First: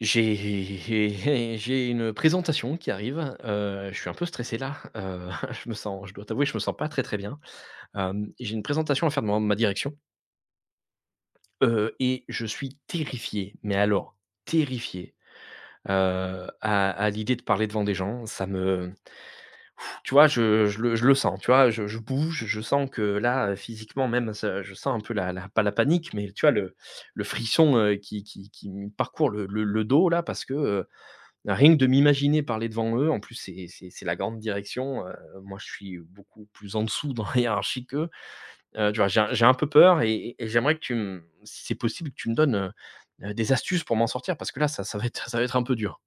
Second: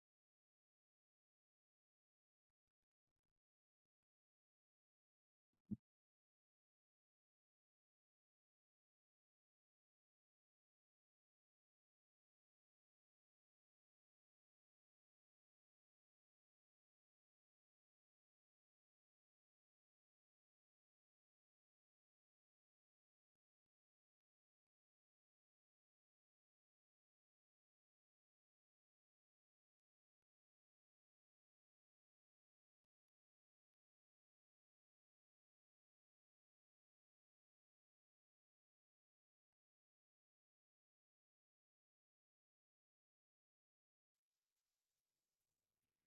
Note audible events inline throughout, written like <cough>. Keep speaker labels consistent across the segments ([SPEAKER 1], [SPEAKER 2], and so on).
[SPEAKER 1] J'ai <laughs> j'ai une présentation qui arrive. Je suis un peu stressé là. <laughs> Je dois t'avouer, je me sens pas très, très bien. J'ai une présentation à faire devant ma direction, et je suis terrifié, mais alors terrifié, à l'idée de parler devant des gens. Ça me Tu vois, je le sens, tu vois? Je bouge, je sens que là, physiquement même, ça je sens un peu la la pas la panique, mais tu vois le frisson, qui me parcourt le dos là, parce que... Rien que de m'imaginer parler devant eux, en plus c'est la grande direction. Moi, je suis beaucoup plus en dessous dans la hiérarchie qu'eux, tu vois? J'ai un peu peur, et j'aimerais que tu me si c'est possible, que tu me donnes, des astuces pour m'en sortir, parce que là ça va être <laughs> ça va être un peu dur.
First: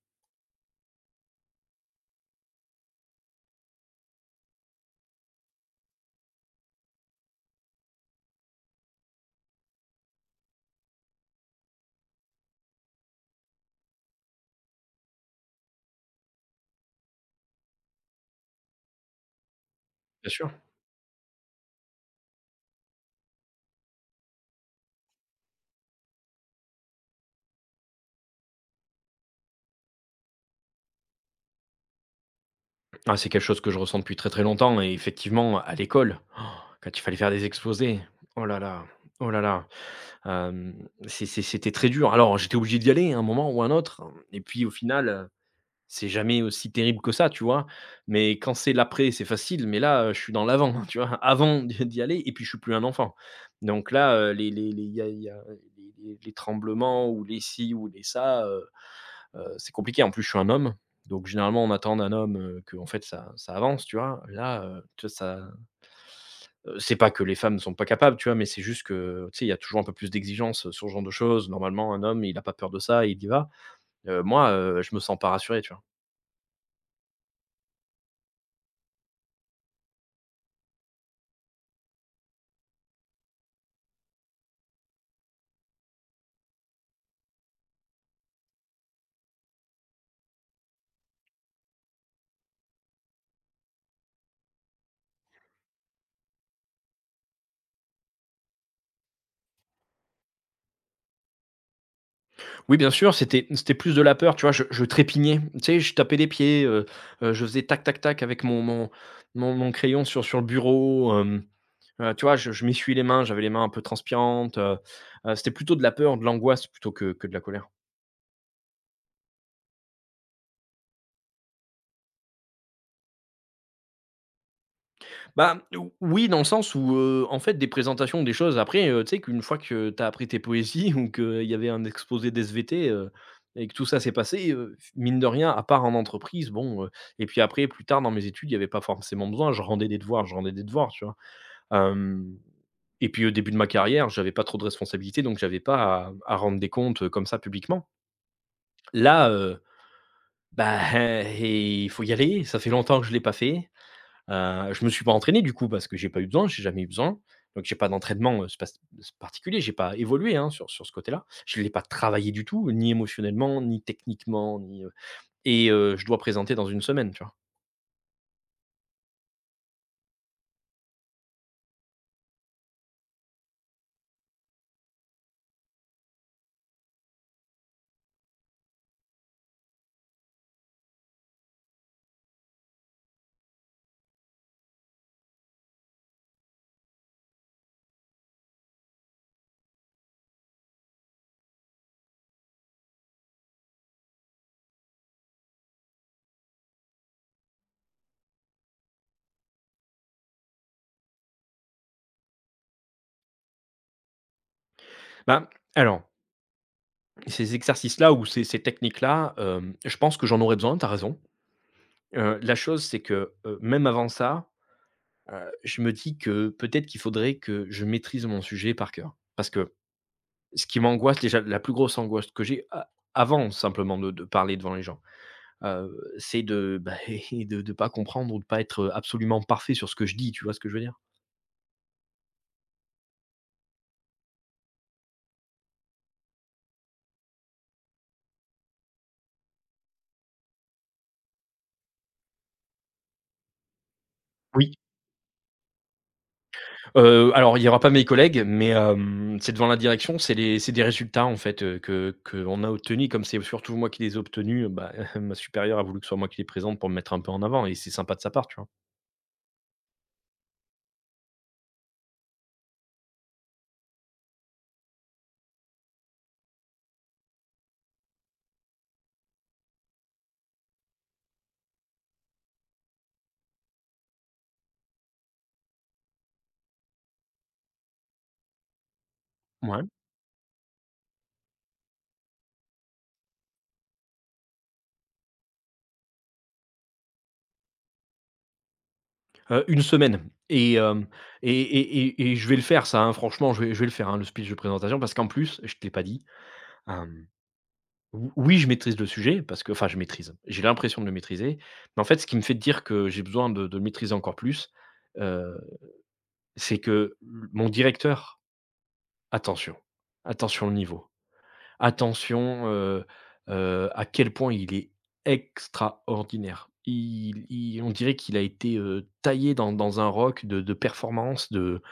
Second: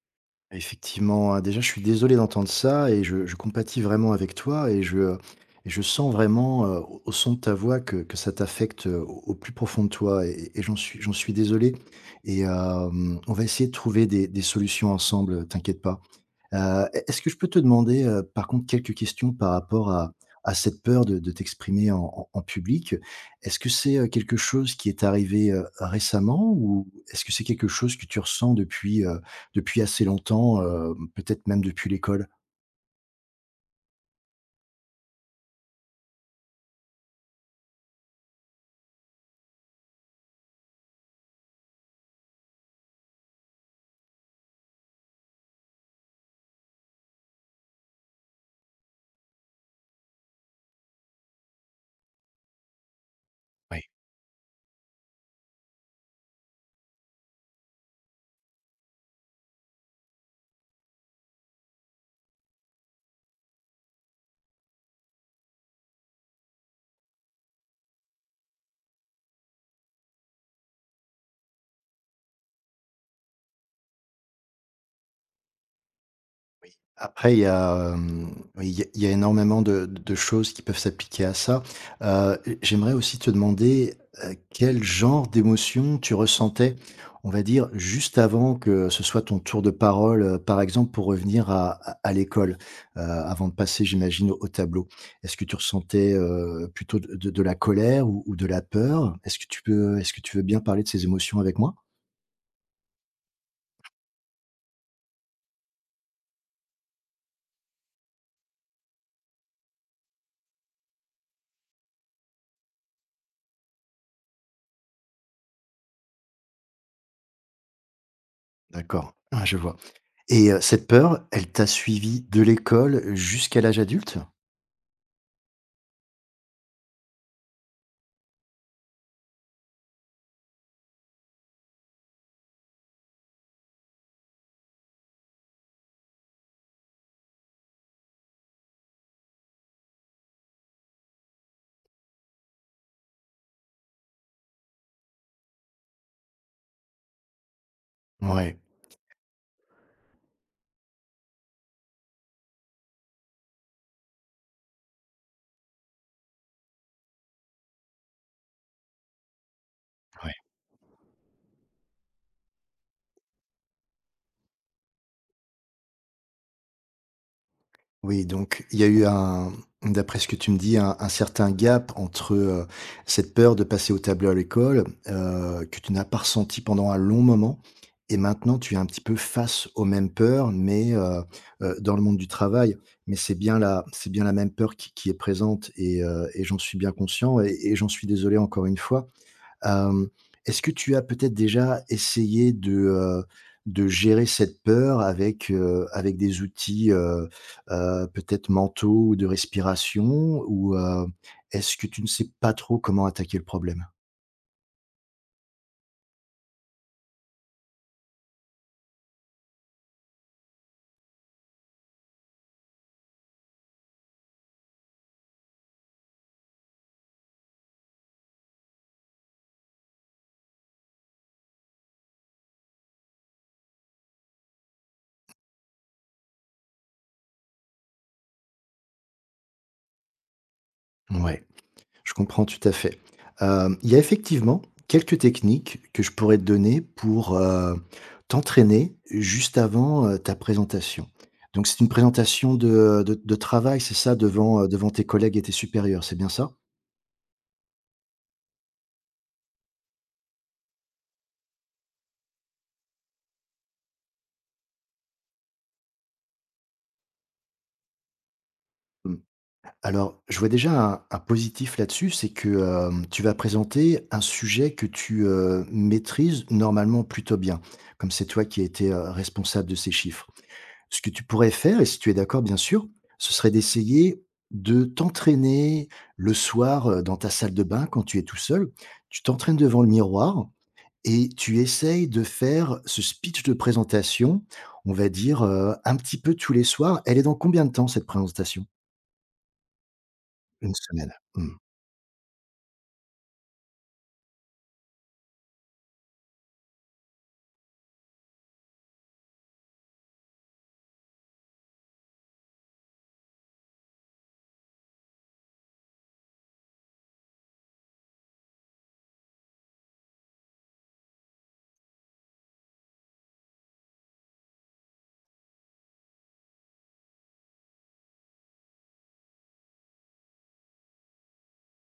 [SPEAKER 2] Effectivement, hein, déjà, je suis désolé d'entendre ça et je compatis vraiment avec toi et je sens vraiment, au son de ta voix que ça t'affecte, au plus profond de toi et j'en suis désolé on va essayer de trouver des solutions ensemble, t'inquiète pas. Est ce que je peux te demander, par contre, quelques questions par rapport à
[SPEAKER 1] Bien sûr.
[SPEAKER 2] à cette peur de t'exprimer en public? Est-ce que c'est, quelque chose qui est arrivé, récemment ou est-ce que c'est quelque chose que tu ressens depuis assez longtemps, peut-être même depuis l'école?
[SPEAKER 1] Ah, c'est quelque chose que je ressens depuis très, très longtemps, et effectivement à l'école, <gasps> quand il fallait faire des exposés, oh là là, oh là là, c'était très dur. Alors j'étais obligé d'y aller à un moment ou un autre, et puis au final, c'est jamais aussi terrible que ça, tu vois? Mais quand c'est l'après, c'est facile. Mais là, je suis dans l'avant, <laughs> tu vois? Avant d'y aller, et puis je suis plus un enfant. Donc là, les y a les tremblements ou les ci ou les ça, c'est compliqué. En plus, je suis un homme. Donc généralement, on attend d'un homme, que, en fait, ça avance, tu vois? Là, tu vois, ça c'est pas que les femmes ne sont pas capables, tu vois? Mais c'est juste que, tu sais, il y a toujours un peu plus d'exigence sur ce genre de choses. Normalement, un homme, il a pas peur de ça, il y va. Moi, je me sens pas rassuré, tu vois?
[SPEAKER 2] Après, il y a, hem, oui, il y a énormément de choses qui peuvent s'appliquer à ça. J'aimerais aussi te demander, quel genre d'émotion tu ressentais, on va dire, juste avant que ce soit ton tour de parole, par exemple, pour revenir à l'école, avant de passer, j'imagine, au tableau? Est-ce que tu ressentais, plutôt de la colère ou de la peur? Est-ce que tu veux bien parler de ces émotions avec moi?
[SPEAKER 1] Oui, bien sûr, c'était plus de la peur, tu vois? Je trépignais, tu sais? Je tapais des pieds. Je faisais tac, tac, tac avec mon crayon sur le bureau. Tu vois? Je m'essuyais les mains, j'avais les mains un peu transpirantes. C'était plutôt de la peur, de l'angoisse, plutôt que de la colère.
[SPEAKER 2] D'accord, ouais, je vois. Et cette peur, elle t'a suivi de l'école jusqu'à l'âge adulte?
[SPEAKER 1] Ou Oui, dans le sens où, en fait, des présentations, des choses après, tu sais qu'une fois que tu as appris tes poésies <laughs> ou qu'il y avait un exposé d'SVT, et que tout ça s'est passé, mine de rien, à part en entreprise, bon, et puis après, plus tard dans mes études, il y avait pas forcément besoin. Je rendais des devoirs, je rendais des devoirs, tu vois? Hem Et puis au début de ma carrière, j'avais pas trop de responsabilités, donc j'avais pas à rendre des comptes, comme ça publiquement.
[SPEAKER 2] Ouais.
[SPEAKER 1] Là, bah, <laughs> il faut y aller. Ça fait longtemps que je l'ai pas fait. Je me suis pas entraîné du coup, parce que j'ai pas eu besoin, j'ai jamais eu besoin. Donc j'ai pas d'entraînement, spas particulier, j'ai pas
[SPEAKER 2] Ouais,
[SPEAKER 1] évolué, hein, sur ce côté-là. Je l'ai pas travaillé du tout, ni émotionnellement, ni techniquement, ni, et je dois présenter dans une semaine, tu vois?
[SPEAKER 2] oui, donc il y a eu un d'après ce que tu me dis, un certain gap entre, cette peur de passer au tableau à l'école, que tu n'as pas ressenti pendant un long moment et maintenant tu es un petit peu face aux mêmes peurs dans le monde du travail. Mais c'est bien la même peur qui est présente et j'en suis bien conscient et j'en suis désolé encore une fois. Hem, est-ce que tu as peut-être déjà essayé de gérer cette peur avec, avec des outils, peut-être mentaux ou de respiration? Ou, est-ce que tu ne sais pas trop comment attaquer le problème?
[SPEAKER 1] Ben, alors, ces exercices-là ou ces techniques-là, je pense que j'en aurais besoin, tu as raison. La chose, c'est que, même avant ça, je me dis que peut-être qu'il faudrait que je maîtrise mon sujet par cœur. Parce que ce qui m'angoisse déjà, la plus grosse angoisse que j'ai a avant simplement de parler devant les gens, heu, c'est de, bah, <laughs> de pas comprendre ou de pas être absolument parfait sur ce que je dis, tu vois ce que je veux dire?
[SPEAKER 2] Ouais, je comprends tout à fait. Hem, il y a effectivement quelques techniques que je pourrais te donner pour, t'entraîner juste avant, ta présentation. Donc c'est une présentation de travail, c'est ça? Devant,
[SPEAKER 1] Oui.
[SPEAKER 2] devant tes collègues et tes supérieurs, c'est bien ça?
[SPEAKER 1] Alors il y aura pas mes collègues, mais c'est devant la direction, c'est des résultats en fait, que qu'on a obtenus. Comme c'est surtout moi qui les ai obtenus, bah, <laughs> ma supérieure a voulu que ce soit moi qui les présente, pour me mettre un peu en avant, et c'est sympa de sa part, tu vois?
[SPEAKER 2] Mmh. Alors, je vois déjà un positif là-dessus, c'est que, hem, tu vas présenter un sujet que tu, maîtrises normalement plutôt bien, comme c'est toi qui as été, responsable de ces chiffres. Ce que tu pourrais faire et si tu es d'accord bien sûr, ce serait d'essayer de t'entraîner le soir, dans ta salle de bain quand tu es tout seul. Tu t'entraînes devant
[SPEAKER 1] Ouais.
[SPEAKER 2] le miroir et tu essayes de faire ce speech de présentation, on va dire, un petit peu tous les soirs. Elle est dans combien de temps cette présentation?
[SPEAKER 1] 1 semaine. et
[SPEAKER 2] Une
[SPEAKER 1] hem
[SPEAKER 2] semaine. Mmh.
[SPEAKER 1] et et et et je vais le faire ça, hein. Franchement, je vais le faire, hein, le speech de présentation, parce qu'en plus, je ne te l'ai pas dit. hem, ou Oui, je maîtrise le sujet, parce que, enfin, je maîtrise. J'ai l'impression de le maîtriser, mais en fait, ce qui me fait dire que j'ai besoin de le maîtriser encore plus, heu, c'est que mon directeur... attention, attention le niveau. Attention, à quel point il est extraordinaire. Il On dirait qu'il a été, taillé dans un roc de performance, de...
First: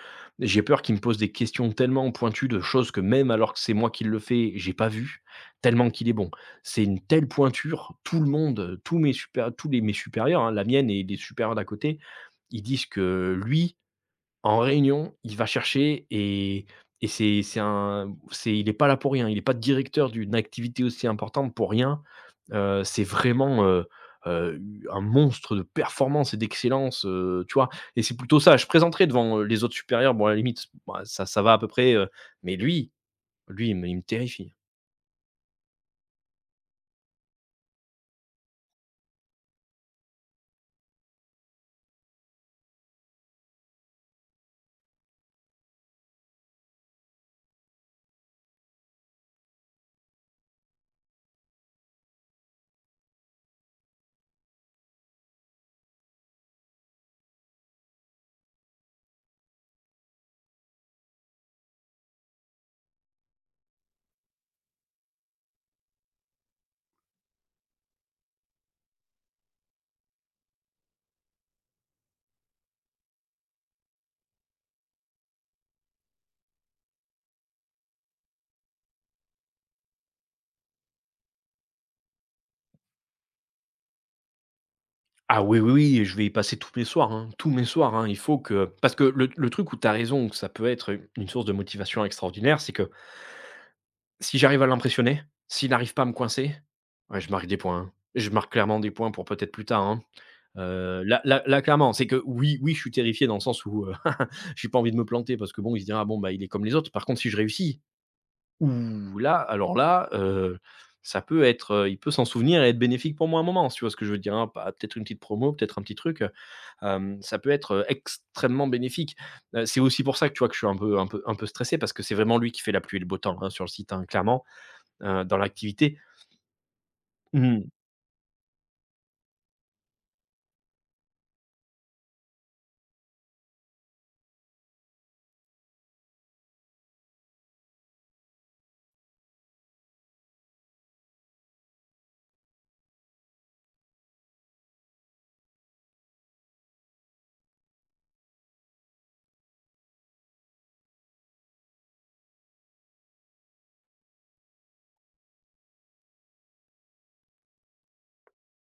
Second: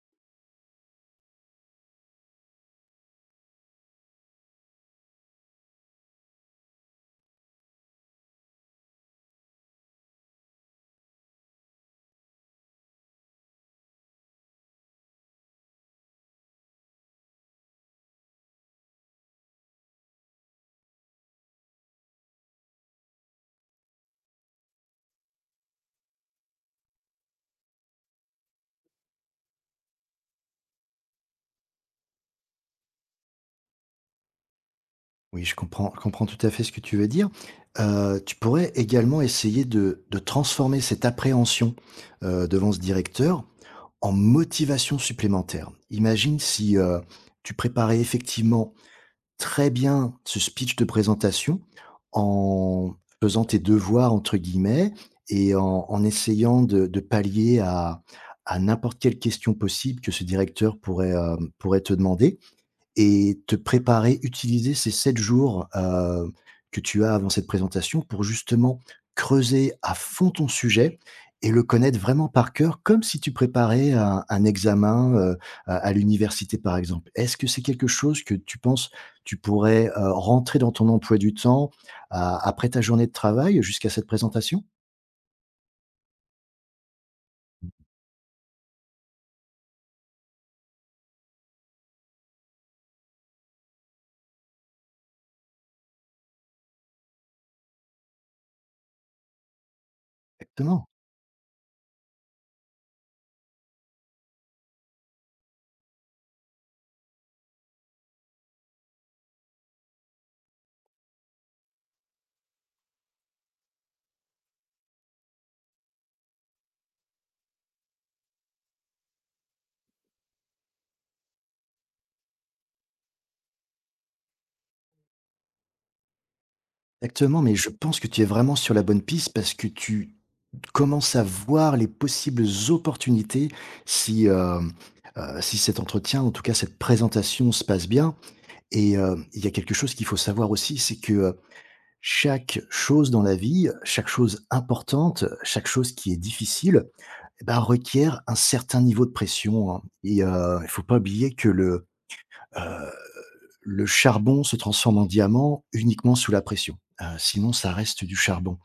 [SPEAKER 1] J'ai peur qu'il me pose des questions tellement pointues, de choses que même alors que c'est moi qui le fais, j'ai pas vu, tellement qu'il est bon. C'est une telle pointure. Tout le monde, tous les mes supérieurs, hein, la mienne et les supérieurs d'à côté, ils disent que lui, en réunion, il va chercher, et c'est un c'est il est pas là pour rien. Il est pas directeur d'une activité aussi importante pour rien. C'est vraiment, heu, un monstre de performance et d'excellence, tu vois? Et c'est plutôt ça. Je présenterai devant, les autres supérieurs. Bon, à la limite, bah, ça va à peu près, mais lui, il me terrifie.
[SPEAKER 2] Oui, je comprends tout à fait ce que tu veux dire. Tu pourrais également essayer de transformer cette appréhension, devant ce directeur en motivation supplémentaire. Imagine si, tu préparais effectivement très bien ce speech de présentation en faisant tes «devoirs» entre guillemets et en essayant de pallier à n'importe quelle question possible que ce directeur pourrait, pourrait te demander et te préparer, utiliser ces 7 jours, que tu as avant cette présentation pour justement creuser à fond ton sujet et le connaître vraiment par cœur, comme si tu préparais un examen, à l'université, par exemple. Est-ce que c'est quelque chose que tu penses, tu pourrais, rentrer dans ton emploi du temps a après ta journée de travail jusqu'à cette présentation?
[SPEAKER 1] Ah oui, oui, oui, et je vais y passer tous mes soirs, hein, tous mes soirs, hein. Il faut que... parce que le truc où tu as raison, où ça peut être une source de motivation extraordinaire, c'est que... si j'arrive à l'impressionner, s'il n'arrive pas à me coincer, ouais, je marque des points, hein. Je marque clairement des points pour peut-être plus tard, hein.
[SPEAKER 2] Exactement,
[SPEAKER 1] Là, clairement, c'est que oui, oui, je suis terrifié dans le sens où, <laughs> j'ai pas envie de me planter, parce que, bon, il se dira: «Ah bon, bah, il est comme les autres». Par contre, si je réussis, ouh là, alors là, il peut s'en souvenir et être bénéfique pour moi un moment, si tu vois ce que je veux dire, hein? Pas... peut-être une petite promo, peut-être un petit truc, ça peut être, extrêmement bénéfique. C'est aussi pour ça que, tu vois, que je suis un peu stressé, parce que c'est vraiment lui qui fait la pluie et le beau temps, hein, sur le site, hein, clairement, dans l'activité.
[SPEAKER 2] exactement, mais je
[SPEAKER 1] Mmh.
[SPEAKER 2] pense que tu es vraiment sur la bonne piste parce que tu commence à voir les possibles opportunités si, si cet entretien, en tout cas cette présentation se passe bien et il y a quelque chose qu'il faut savoir aussi, c'est que, chaque chose dans la vie, chaque chose importante, chaque chose qui est difficile et bah, requiert un certain niveau de pression, hein et il ne faut pas oublier que heu, le charbon se transforme en diamant uniquement sous la pression, sinon ça reste du charbon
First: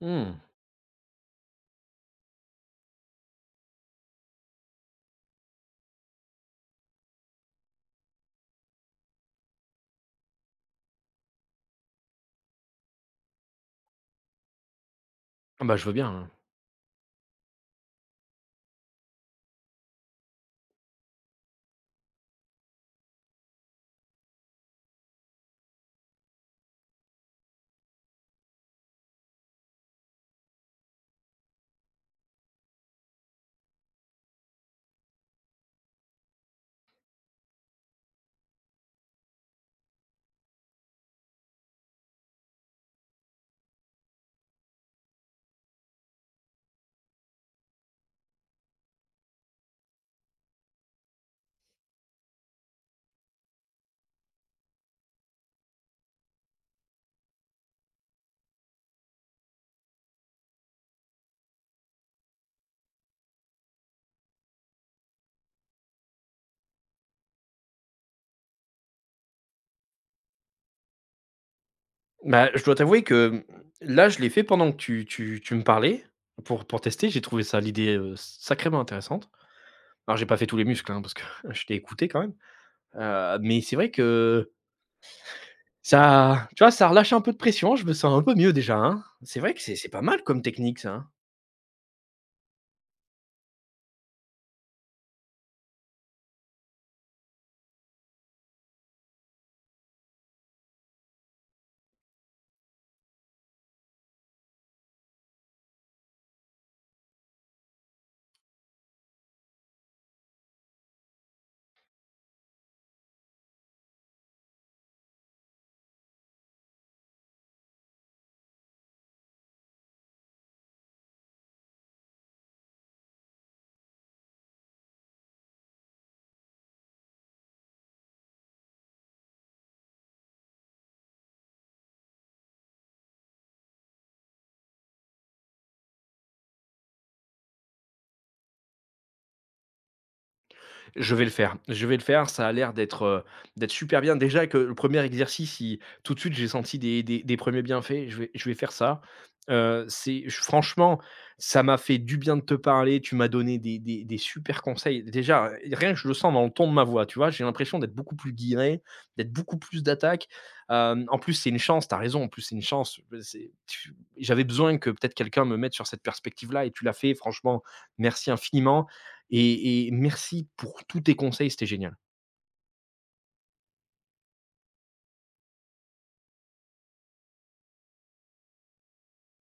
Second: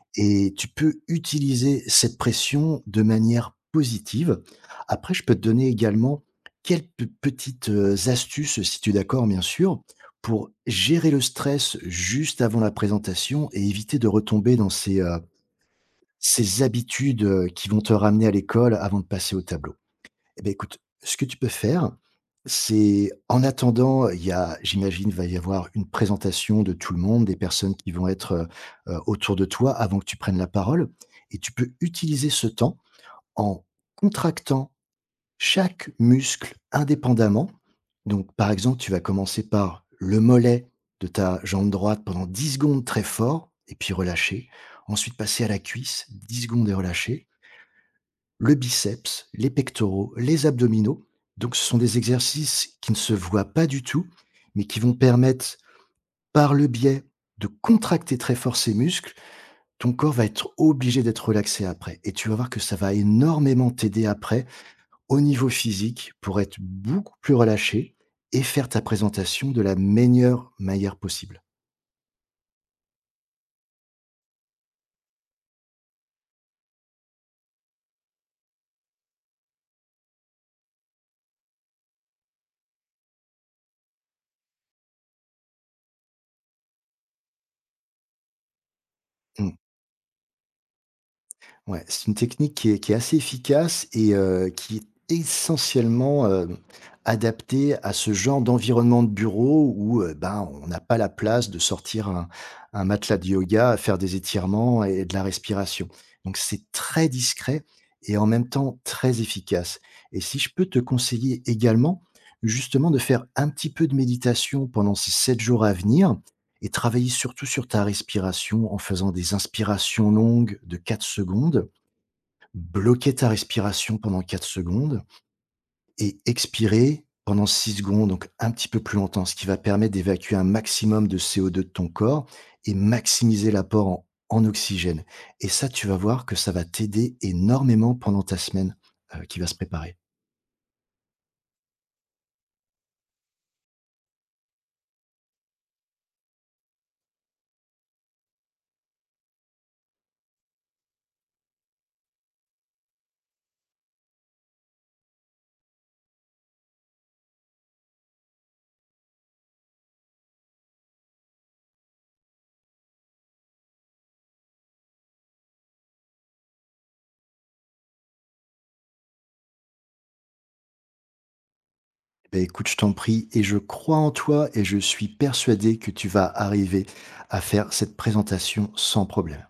[SPEAKER 1] Mmh.
[SPEAKER 2] et tu peux utiliser cette pression de manière positive. Après, je peux te donner également quelques petites, astuces, si tu es d'accord bien sûr, pour gérer le stress juste avant la présentation et éviter de retomber dans ces,
[SPEAKER 1] Ah bah, je veux bien, hein.
[SPEAKER 2] ces habitudes, qui vont te ramener à l'école avant de passer au tableau. Eh beh, écoute, ce que tu peux faire, c'est en attendant, il y a j'imagine, va y avoir une présentation de tout le monde, des personnes qui vont être, autour de toi avant que tu prennes la parole et tu peux utiliser ce temps en contractant chaque muscle indépendamment. Donc, par exemple, tu vas commencer par le mollet de ta jambe droite pendant 10 secondes très fort et puis relâcher. Ensuite passer à la cuisse, 10 secondes et relâcher. Le biceps, les pectoraux, les abdominaux. Donc ce sont des exercices qui ne se voient pas du tout, mais qui vont permettre, par le biais de contracter très fort ces muscles, ton corps va être obligé d'être relaxé après et tu vas voir que ça va énormément t'aider après au niveau physique pour être beaucoup plus relâché et faire ta présentation de la meilleure manière possible.
[SPEAKER 1] Bah, je dois t'avouer que, là, je l'ai fait pendant que tu me parlais, pour tester. J'ai trouvé ça... l'idée, sacrément intéressante. Alors j'ai pas fait tous les muscles, hein, parce que <laughs> je t'ai écouté quand même, mais c'est vrai que ça tu vois, ça relâche un peu de pression. Je me sens un peu mieux déjà, hein. C'est
[SPEAKER 2] Mmh.
[SPEAKER 1] vrai que c'est pas mal comme technique ça, hein.
[SPEAKER 2] Ouais, c'est une technique qui est assez efficace et qui est essentiellement, hem, adaptée à ce genre d'environnement de bureau où, ben, on n'a pas la place de sortir un matelas de yoga, faire des étirements et de la respiration. Donc c'est très discret et en même temps très efficace et si je peux te conseiller également, justement, de faire un petit peu de méditation pendant ces 7 jours à venir et travailler surtout sur ta respiration en faisant des inspirations longues de 4 secondes. Bloquer ta respiration pendant 4 secondes et expirer pendant 6 secondes, donc un petit peu plus longtemps, ce qui va permettre d'évacuer un maximum de CO2 de ton corps et maximiser l'apport en oxygène et ça, tu vas voir que ça va t'aider énormément pendant ta semaine, qui va se préparer.
[SPEAKER 1] Je vais le faire. Je vais le faire. Ça a l'air d'être super bien. Déjà que le premier exercice, il... tout de suite, j'ai senti des 1 bienfaits. Je vais faire ça. C'est j franchement, ça m'a fait du bien de te parler. Tu m'as donné des super conseils. Déjà, rien que je le sens dans le ton de ma voix, tu vois? J'ai l'impression d'être beaucoup plus guiré, d'être beaucoup plus d'attaque. En plus, c'est une chance. T'as raison. En plus, c'est une chance. C'est tu J'avais besoin que peut-être quelqu'un me mette sur cette perspective-là, et tu l'as fait. Franchement, merci infiniment, et merci pour tous tes conseils, c'était génial.
[SPEAKER 2] Eh Ben écoute, je t'en prie et je crois en toi et je suis persuadé que tu vas arriver à faire cette présentation sans problème.